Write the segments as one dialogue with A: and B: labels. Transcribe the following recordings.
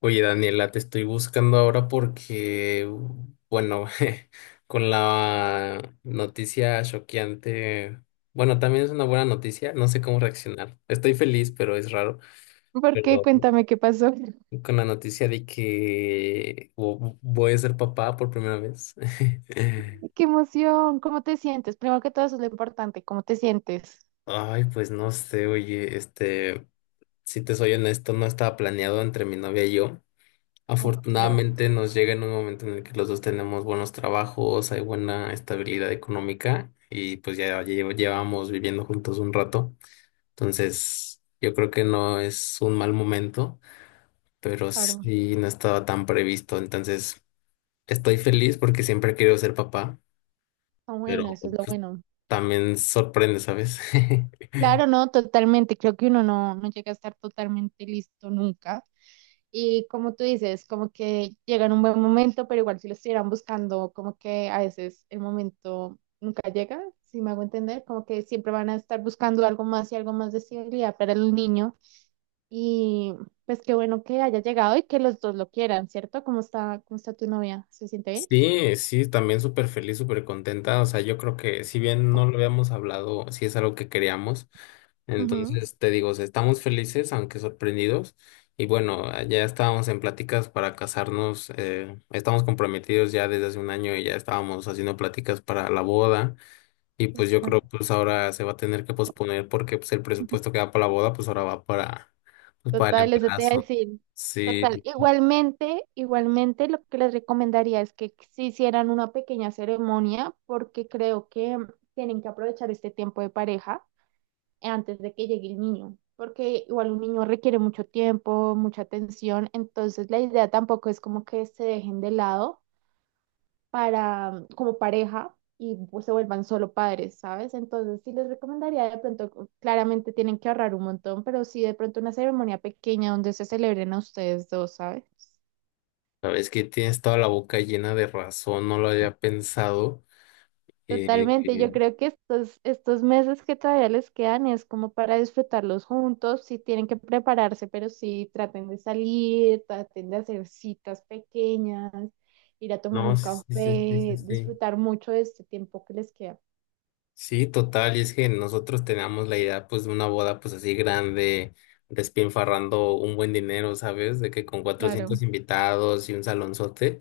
A: Oye, Daniela, te estoy buscando ahora porque, con la noticia choqueante, bueno, también es una buena noticia, no sé cómo reaccionar. Estoy feliz, pero es raro.
B: ¿Por qué?
A: Pero
B: Cuéntame qué pasó.
A: con la noticia de que voy a ser papá por primera vez.
B: ¡Qué emoción! ¿Cómo te sientes? Primero que todo, eso es lo importante. ¿Cómo te sientes?
A: Ay, pues no sé, oye, si te soy honesto, no estaba planeado entre mi novia y yo.
B: Uf, claro,
A: Afortunadamente nos llega en un momento en el que los dos tenemos buenos trabajos, hay buena estabilidad económica y pues ya llevamos viviendo juntos un rato. Entonces, yo creo que no es un mal momento, pero
B: claro.
A: sí no estaba tan previsto. Entonces, estoy feliz porque siempre he querido ser papá,
B: Está bueno,
A: pero
B: eso es lo
A: pues,
B: bueno.
A: también sorprende, ¿sabes?
B: Claro, no, totalmente. Creo que uno no llega a estar totalmente listo nunca. Y como tú dices, como que llega en un buen momento, pero igual si lo estuvieran buscando, como que a veces el momento nunca llega, si me hago entender, como que siempre van a estar buscando algo más y algo más de estabilidad para el niño. Y pues qué bueno que haya llegado y que los dos lo quieran, ¿cierto? Cómo está tu novia? ¿Se siente bien?
A: Sí, sí, también súper feliz, súper contenta. O sea, yo creo que si bien no lo habíamos hablado, sí es algo que queríamos.
B: Ujú,
A: Entonces, te digo, o sea, estamos felices, aunque sorprendidos. Y bueno, ya estábamos en pláticas para casarnos, estamos comprometidos ya desde hace un año y ya estábamos haciendo pláticas para la boda. Y
B: sí,
A: pues yo
B: claro.
A: creo, pues ahora se va a tener que posponer porque pues el presupuesto que va para la boda, pues ahora va para, pues, para el
B: Total, eso te iba a
A: embarazo.
B: decir. Total.
A: Sí, sí.
B: Igualmente, igualmente lo que les recomendaría es que se hicieran una pequeña ceremonia porque creo que tienen que aprovechar este tiempo de pareja antes de que llegue el niño, porque igual un niño requiere mucho tiempo, mucha atención, entonces la idea tampoco es como que se dejen de lado para como pareja y pues, se vuelvan solo padres, ¿sabes? Entonces sí les recomendaría de pronto, claramente tienen que ahorrar un montón, pero sí de pronto una ceremonia pequeña donde se celebren a ustedes dos, ¿sabes?
A: Sabes que tienes toda la boca llena de razón, no lo había pensado. Eh,
B: Totalmente,
A: eh,
B: yo creo que estos, estos meses que todavía les quedan es como para disfrutarlos juntos, sí tienen que prepararse, pero sí traten de salir, traten de hacer citas pequeñas, ir a tomar
A: no,
B: un
A: sí, sí, sí, sí, sí.
B: café,
A: Sí,
B: disfrutar mucho de este tiempo que les queda.
A: sí, total, y es que nosotros teníamos la idea pues de una boda pues así grande, despilfarrando un buen dinero, ¿sabes? De que con
B: Claro,
A: 400 invitados y un salonzote.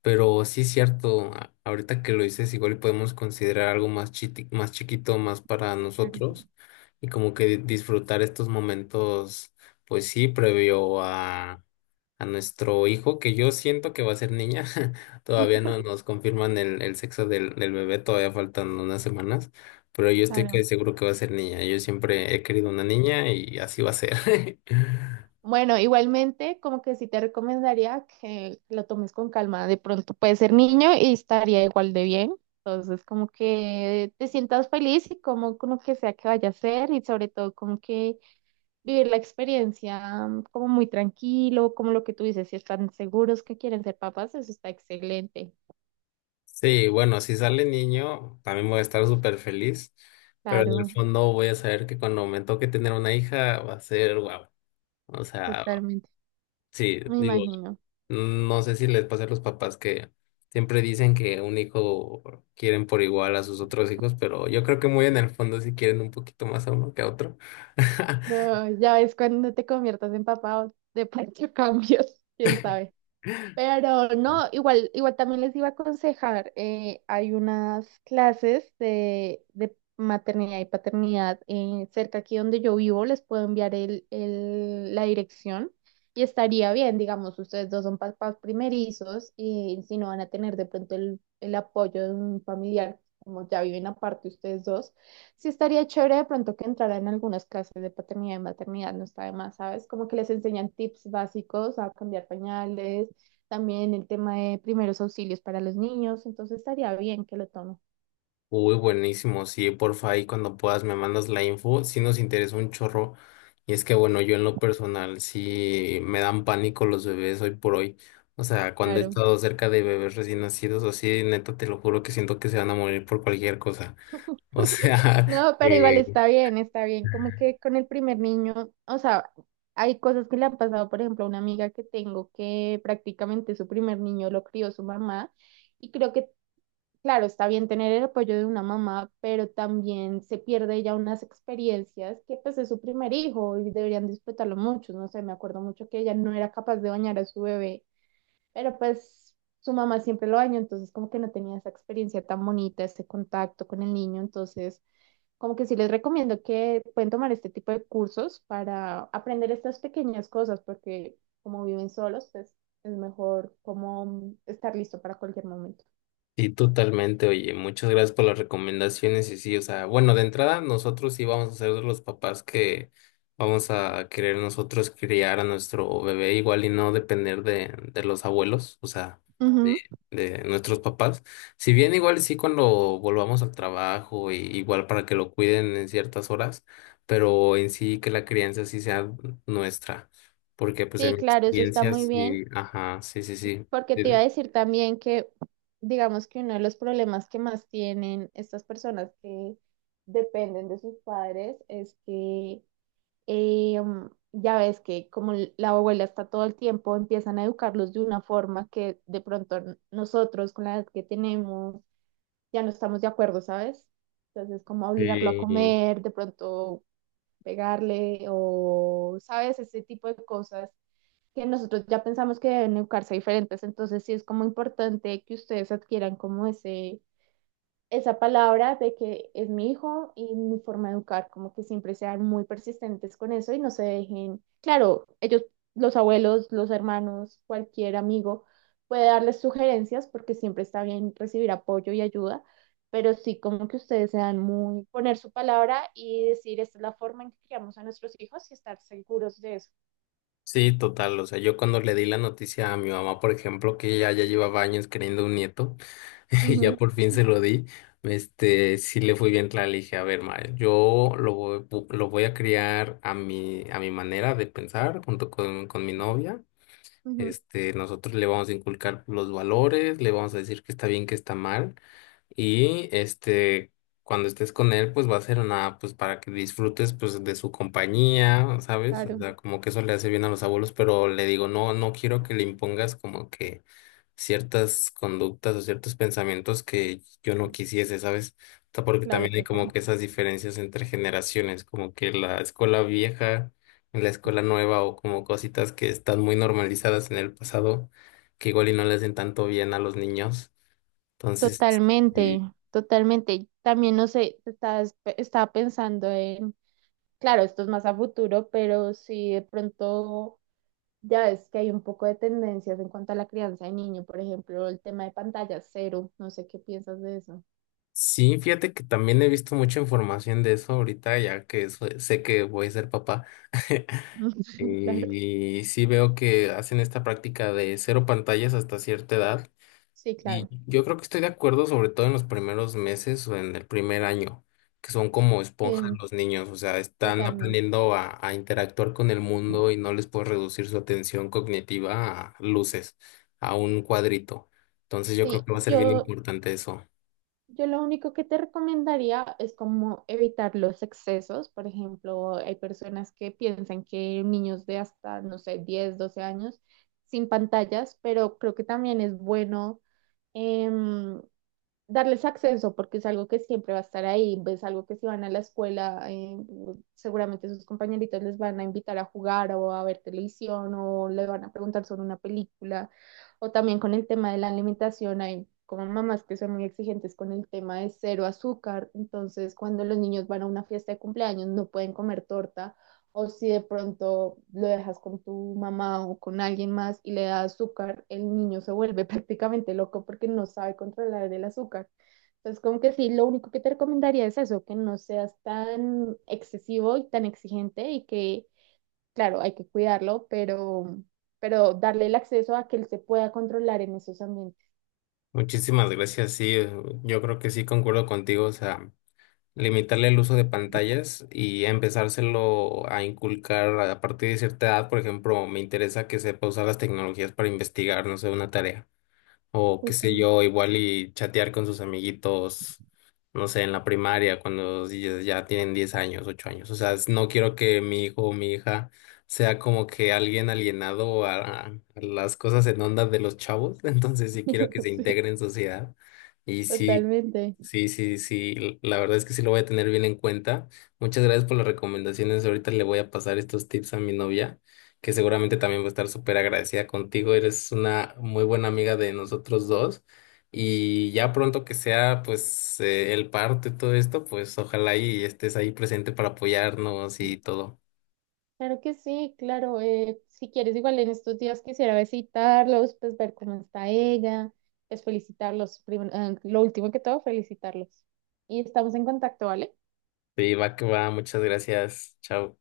A: Pero sí es cierto, ahorita que lo dices, igual y podemos considerar algo más más chiquito, más para
B: claro,
A: nosotros, y como que disfrutar estos momentos, pues sí, previo a nuestro hijo, que yo siento que va a ser niña, todavía no nos confirman el sexo del bebé, todavía faltan unas semanas, pero yo estoy que
B: claro.
A: seguro que va a ser niña, yo siempre he querido una niña y así va a ser.
B: Bueno, igualmente, como que sí te recomendaría que lo tomes con calma. De pronto puedes ser niño y estaría igual de bien. Entonces, como que te sientas feliz y como con lo que sea que vaya a ser y sobre todo como que vivir la experiencia como muy tranquilo, como lo que tú dices, si están seguros que quieren ser papás, eso está excelente.
A: Sí, bueno, si sale niño, también voy a estar súper feliz, pero en el
B: Claro,
A: fondo voy a saber que cuando me toque tener una hija va a ser guau. O sea,
B: totalmente.
A: sí,
B: Me
A: digo,
B: imagino.
A: no sé si les pasa a los papás que siempre dicen que un hijo quieren por igual a sus otros hijos, pero yo creo que muy en el fondo sí quieren un poquito más a uno que a otro.
B: No, ya ves cuando te conviertas en papá, o de pronto cambios, quién sabe. Pero no, igual, igual también les iba a aconsejar, hay unas clases de maternidad y paternidad cerca aquí donde yo vivo, les puedo enviar el, la dirección y estaría bien, digamos, ustedes dos son papás primerizos y si no van a tener de pronto el apoyo de un familiar, como ya viven aparte ustedes dos, sí estaría chévere de pronto que entraran en algunas clases de paternidad y maternidad, no está de más, ¿sabes? Como que les enseñan tips básicos a cambiar pañales también el tema de primeros auxilios para los niños, entonces estaría bien que lo tome.
A: Uy, buenísimo. Sí, porfa, ahí cuando puedas me mandas la info. Sí nos interesa un chorro. Y es que, bueno, yo en lo personal sí me dan pánico los bebés hoy por hoy. O sea, cuando he
B: Claro.
A: estado cerca de bebés recién nacidos, así, neta, te lo juro que siento que se van a morir por cualquier cosa. O sea,
B: No, pero igual está bien, está bien. Como que con el primer niño, o sea, hay cosas que le han pasado, por ejemplo, a una amiga que tengo que prácticamente su primer niño lo crió su mamá y creo que, claro, está bien tener el apoyo de una mamá, pero también se pierde ya unas experiencias que pues es su primer hijo y deberían disfrutarlo mucho. No sé, me acuerdo mucho que ella no era capaz de bañar a su bebé. Pero pues su mamá siempre lo dañó, entonces como que no tenía esa experiencia tan bonita, ese contacto con el niño, entonces como que sí les recomiendo que pueden tomar este tipo de cursos para aprender estas pequeñas cosas, porque como viven solos, pues es mejor como estar listo para cualquier momento.
A: sí, totalmente. Oye, muchas gracias por las recomendaciones. Y sí, o sea, bueno, de entrada, nosotros sí vamos a ser de los papás que vamos a querer nosotros criar a nuestro bebé igual y no depender de los abuelos, o sea,
B: Ujú.
A: de nuestros papás. Si bien igual sí cuando volvamos al trabajo, y igual para que lo cuiden en ciertas horas, pero en sí que la crianza sí sea nuestra. Porque pues en
B: Sí,
A: mi
B: claro, eso está
A: experiencia
B: muy bien,
A: sí, ajá, sí, sí, sí.
B: porque te iba a
A: Sí,
B: decir también que, digamos que uno de los problemas que más tienen estas personas que dependen de sus padres es que ya ves que como la abuela está todo el tiempo, empiezan a educarlos de una forma que de pronto nosotros con la edad que tenemos ya no estamos de acuerdo, ¿sabes? Entonces, como obligarlo a
A: sí.
B: comer, de pronto pegarle o, ¿sabes? Ese tipo de cosas que nosotros ya pensamos que deben educarse diferentes. Entonces, sí es como importante que ustedes adquieran como ese esa palabra de que es mi hijo y mi forma de educar, como que siempre sean muy persistentes con eso y no se dejen, claro, ellos, los abuelos, los hermanos, cualquier amigo puede darles sugerencias porque siempre está bien recibir apoyo y ayuda, pero sí como que ustedes sean muy, poner su palabra y decir, esta es la forma en que criamos a nuestros hijos y estar seguros de eso.
A: Sí, total. O sea, yo cuando le di la noticia a mi mamá, por ejemplo, que ella ya llevaba años queriendo un nieto, y ya
B: Ujú,
A: por fin se lo di, sí le fui bien clara, le dije, a ver, ma, lo voy a criar a mi manera de pensar, junto con mi novia.
B: ujú,
A: Este, nosotros le vamos a inculcar los valores, le vamos a decir que está bien, que está mal. Y este, cuando estés con él, pues va a ser una, pues para que disfrutes pues de su compañía, ¿sabes? O
B: claro,
A: sea, como que eso le hace bien a los abuelos, pero le digo, no, no quiero que le impongas como que ciertas conductas o ciertos pensamientos que yo no quisiese, ¿sabes? O sea, porque
B: claro,
A: también hay como
B: total.
A: que esas diferencias entre generaciones, como que la escuela vieja en la escuela nueva o como cositas que están muy normalizadas en el pasado, que igual y no le hacen tanto bien a los niños. Entonces,
B: Totalmente,
A: sí,
B: totalmente. También no sé, estás, estaba pensando en, claro, esto es más a futuro, pero si de pronto ya ves que hay un poco de tendencias en cuanto a la crianza de niño, por ejemplo, el tema de pantalla cero, no sé qué piensas de eso.
A: sí, fíjate que también he visto mucha información de eso ahorita, ya que sé que voy a ser papá.
B: Claro,
A: Y sí veo que hacen esta práctica de cero pantallas hasta cierta edad.
B: sí,
A: Y
B: claro,
A: yo creo que estoy de acuerdo, sobre todo en los primeros meses o en el primer año, que son como esponjas
B: sí,
A: los niños, o sea, están
B: totalmente.
A: aprendiendo a interactuar con el mundo y no les puedes reducir su atención cognitiva a luces, a un cuadrito. Entonces yo creo
B: Sí,
A: que va a ser bien
B: yo
A: importante eso.
B: Yo lo único que te recomendaría es como evitar los excesos. Por ejemplo, hay personas que piensan que niños de hasta, no sé, 10 12 años sin pantallas, pero creo que también es bueno. em, Darles acceso porque es algo que siempre va a estar ahí, es algo que si van a la escuela, seguramente sus compañeritos les van a invitar a jugar o a ver televisión o le van a preguntar sobre una película o también con el tema de la alimentación hay como mamás que son muy exigentes con el tema de cero azúcar, entonces cuando los niños van a una fiesta de cumpleaños no pueden comer torta o si de pronto lo dejas con tu mamá o con alguien más y le das azúcar, el niño se vuelve prácticamente loco porque no sabe controlar el azúcar. Entonces, como que sí, lo único que te recomendaría es eso, que no seas tan excesivo y tan exigente y que, claro, hay que cuidarlo, pero darle el acceso a que él se pueda controlar en esos ambientes.
A: Muchísimas gracias, sí, yo creo que sí concuerdo contigo, o sea. Limitarle el uso de pantallas y empezárselo a inculcar a partir de cierta edad. Por ejemplo, me interesa que sepa usar las tecnologías para investigar, no sé, una tarea. O qué sé
B: Justamente.
A: yo, igual y chatear con sus amiguitos, no sé, en la primaria, cuando ellos ya tienen 10 años, 8 años. O sea, no quiero que mi hijo o mi hija sea como que alguien alienado a las cosas en onda de los chavos. Entonces sí quiero que se
B: Sí,
A: integre en sociedad. Y sí,
B: totalmente.
A: sí, sí, sí, la verdad es que sí lo voy a tener bien en cuenta. Muchas gracias por las recomendaciones. Ahorita le voy a pasar estos tips a mi novia que seguramente también va a estar súper agradecida contigo. Eres una muy buena amiga de nosotros dos. Y ya pronto que sea, pues, el parte todo esto, pues ojalá y estés ahí presente para apoyarnos y todo.
B: Claro que sí, claro. Si quieres, igual en estos días quisiera visitarlos, pues ver cómo está ella, pues felicitarlos, lo último que todo, felicitarlos. Y estamos en contacto, ¿vale?
A: Sí, va que va. Muchas gracias. Chao.